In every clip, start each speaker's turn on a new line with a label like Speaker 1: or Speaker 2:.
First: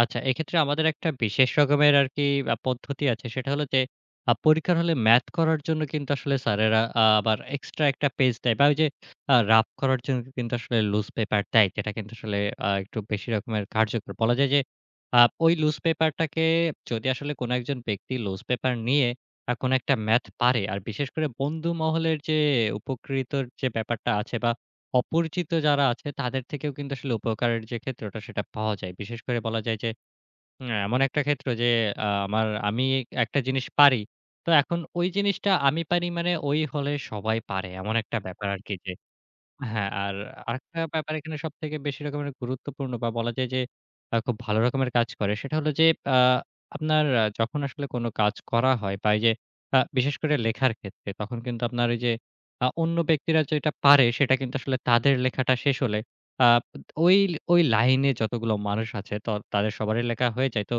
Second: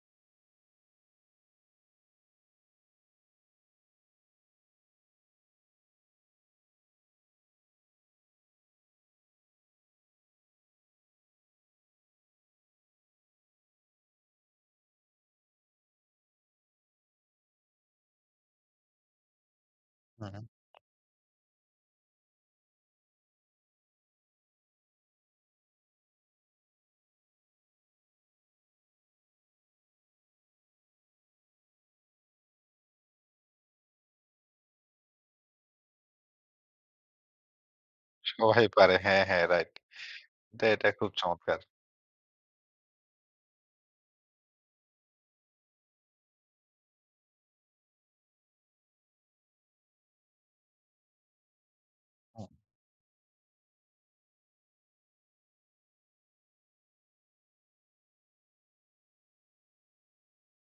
Speaker 1: আচ্ছা। এক্ষেত্রে আমাদের একটা বিশেষ রকমের আরকি আ পদ্ধতি আছে। সেটা হলো যে, আ পরীক্ষার হলে ম্যাথ করার জন্য কিন্তু আসলে স্যারেরা অ্যা আবার এক্সট্রা একটা পেজ দেয় বা ওই যে আ রাফ করার জন্য কিন্তু আসলে লুজ পেপার দেয়। যেটা কিন্তু আসলে অ্যা একটু বেশি রকমের কার্যকর। বলা যায় যে, অ্যা ওই লুজ পেপার টাকে যদি আসলে কোন একজন ব্যক্তি লুজ পেপার নিয়ে আ কোন একটা ম্যাথ
Speaker 2: হ্যাঁ, হ্যাঁ।
Speaker 1: পারে। আর বিশেষ করে বন্ধু মহলের যে উপকৃতর যে ব্যাপারটা আছে বা অপরিচিত যারা আছে তাদের থেকেও কিন্তু আসলে উপকারের যে ক্ষেত্রেটা সেটা পাওয়া যায়। বিশেষ করে বলা যায় যে, আ এমন একটা ক্ষেত্র। যে, আ আমার আমি একটা জিনিস পারি। তো এখন ওই জিনিসটা আমি পারি মানে ওই হলে সবাই পারে। এমন একটা ব্যাপার
Speaker 2: সবাই
Speaker 1: আরকি যে।
Speaker 2: পারে। হ্যাঁ, হ্যাঁ। রাইট
Speaker 1: হ্যাঁ। আর
Speaker 2: এটা,
Speaker 1: আরেকটা
Speaker 2: এটা, খুব
Speaker 1: ব্যাপার এখানে
Speaker 2: চমৎকার।
Speaker 1: সবথেকে বেশি রকমের গুরুত্বপূর্ণ বা বলা যায় যে, আ খুব ভালো রকমের কাজ করে। সেটা হলো যে, আ আপনার যখন আসলে কোন কাজ করা হয় বা এই যে, আ বিশেষ করে লেখার ক্ষেত্রে, তখন কিন্তু আপনার ওই যে,
Speaker 2: হ্যাঁ।
Speaker 1: আ অন্য ব্যক্তিরা যেটা পারে সেটা কিন্তু আসলে তাদের লেখাটা শেষ হলে আ বা ওই, ওই, লাইনে যতগুলো মানুষ আছে তর তাদের সবারই লেখা হয়ে যায়। তো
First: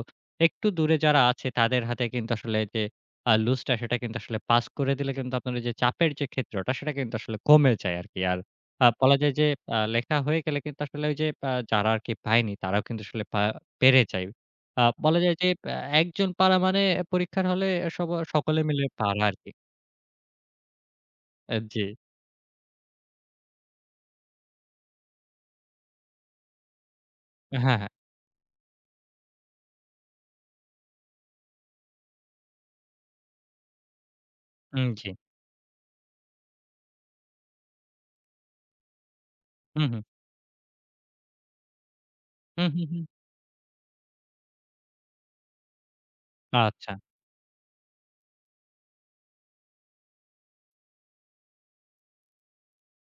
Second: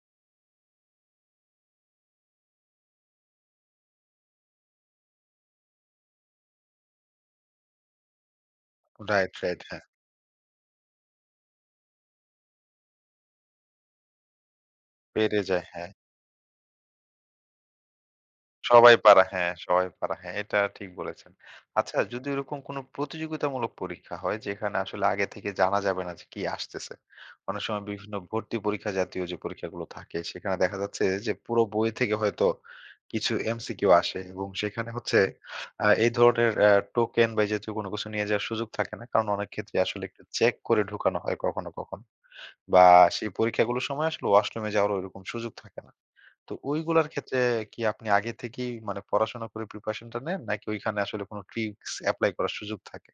Speaker 1: একটু দূরে যারা আছে তাদের হাতে কিন্তু আসলে যে অ্যা লুজটা সেটা কিন্তু আসলে পাস করে দিলে কিন্তু, আপনার যে চাপের যে ক্ষেত্রটা। সেটা কিন্তু আসলে কমে যায় আরকি। আর আ বলা
Speaker 2: রাইট।
Speaker 1: যায় যে,
Speaker 2: রাইট।
Speaker 1: অ্যা
Speaker 2: হ্যাঁ।
Speaker 1: লেখা হয়ে গেলে কিন্তু আসলে ওই যে আ যারা আরকি পায়নি তারাও কিন্তু আসলে পা পেরে যায়। অ্যা বলা যায়
Speaker 2: পেরে
Speaker 1: যে,
Speaker 2: যায়,
Speaker 1: অ্যা
Speaker 2: হ্যাঁ।
Speaker 1: একজন পারা মানে, পরীক্ষার হলে আ সব সকলে মিলে
Speaker 2: সবাই
Speaker 1: পারা
Speaker 2: পারা,
Speaker 1: আরকি।
Speaker 2: হ্যাঁ সবাই পারা, হ্যাঁ এটা ঠিক বলেছেন।
Speaker 1: অ্যা জি।
Speaker 2: আচ্ছা যদি ওইরকম কোন প্রতিযোগিতামূলক পরীক্ষা হয়। যেখানে আসলে আগে থেকে জানা যাবে না যে কি আসতেছে। অনেক
Speaker 1: হ্যাঁ,
Speaker 2: সময়
Speaker 1: হ্যাঁ।
Speaker 2: বিভিন্ন ভর্তি পরীক্ষা জাতীয় যে পরীক্ষাগুলো থাকে। সেখানে দেখা যাচ্ছে যে, পুরো বই থেকে হয়তো কিছু এমসিকিউ আসে এবং সেখানে
Speaker 1: হুম, জি।
Speaker 2: হচ্ছে অ্যা এই ধরনের অ্যা টোকেন বা এইজাতীয় কোন কিছু নিয়ে যাওয়ার সুযোগ থাকে না। কারণ অনেক ক্ষেত্রে
Speaker 1: হু,
Speaker 2: আসলে
Speaker 1: হু।
Speaker 2: একটু চেক করে ঢুকানো হয়। কখনো, কখনো।
Speaker 1: হু, হু,
Speaker 2: বা
Speaker 1: হু।
Speaker 2: সেই পরীক্ষাগুলোর সময় আসলে ওয়াশরুমে যাওয়ারও ঐরকম সুযোগ থাকে না। তো
Speaker 1: আচ্ছা।
Speaker 2: ওইগুলোর ক্ষেত্রে কি আপনি আগে থেকেই মানে পড়াশোনা করে প্রিপারেশন টা নেন? নাকি ঐখানে আসলে কোন ট্রিকস এপ্লাই করার সুযোগ থাকে?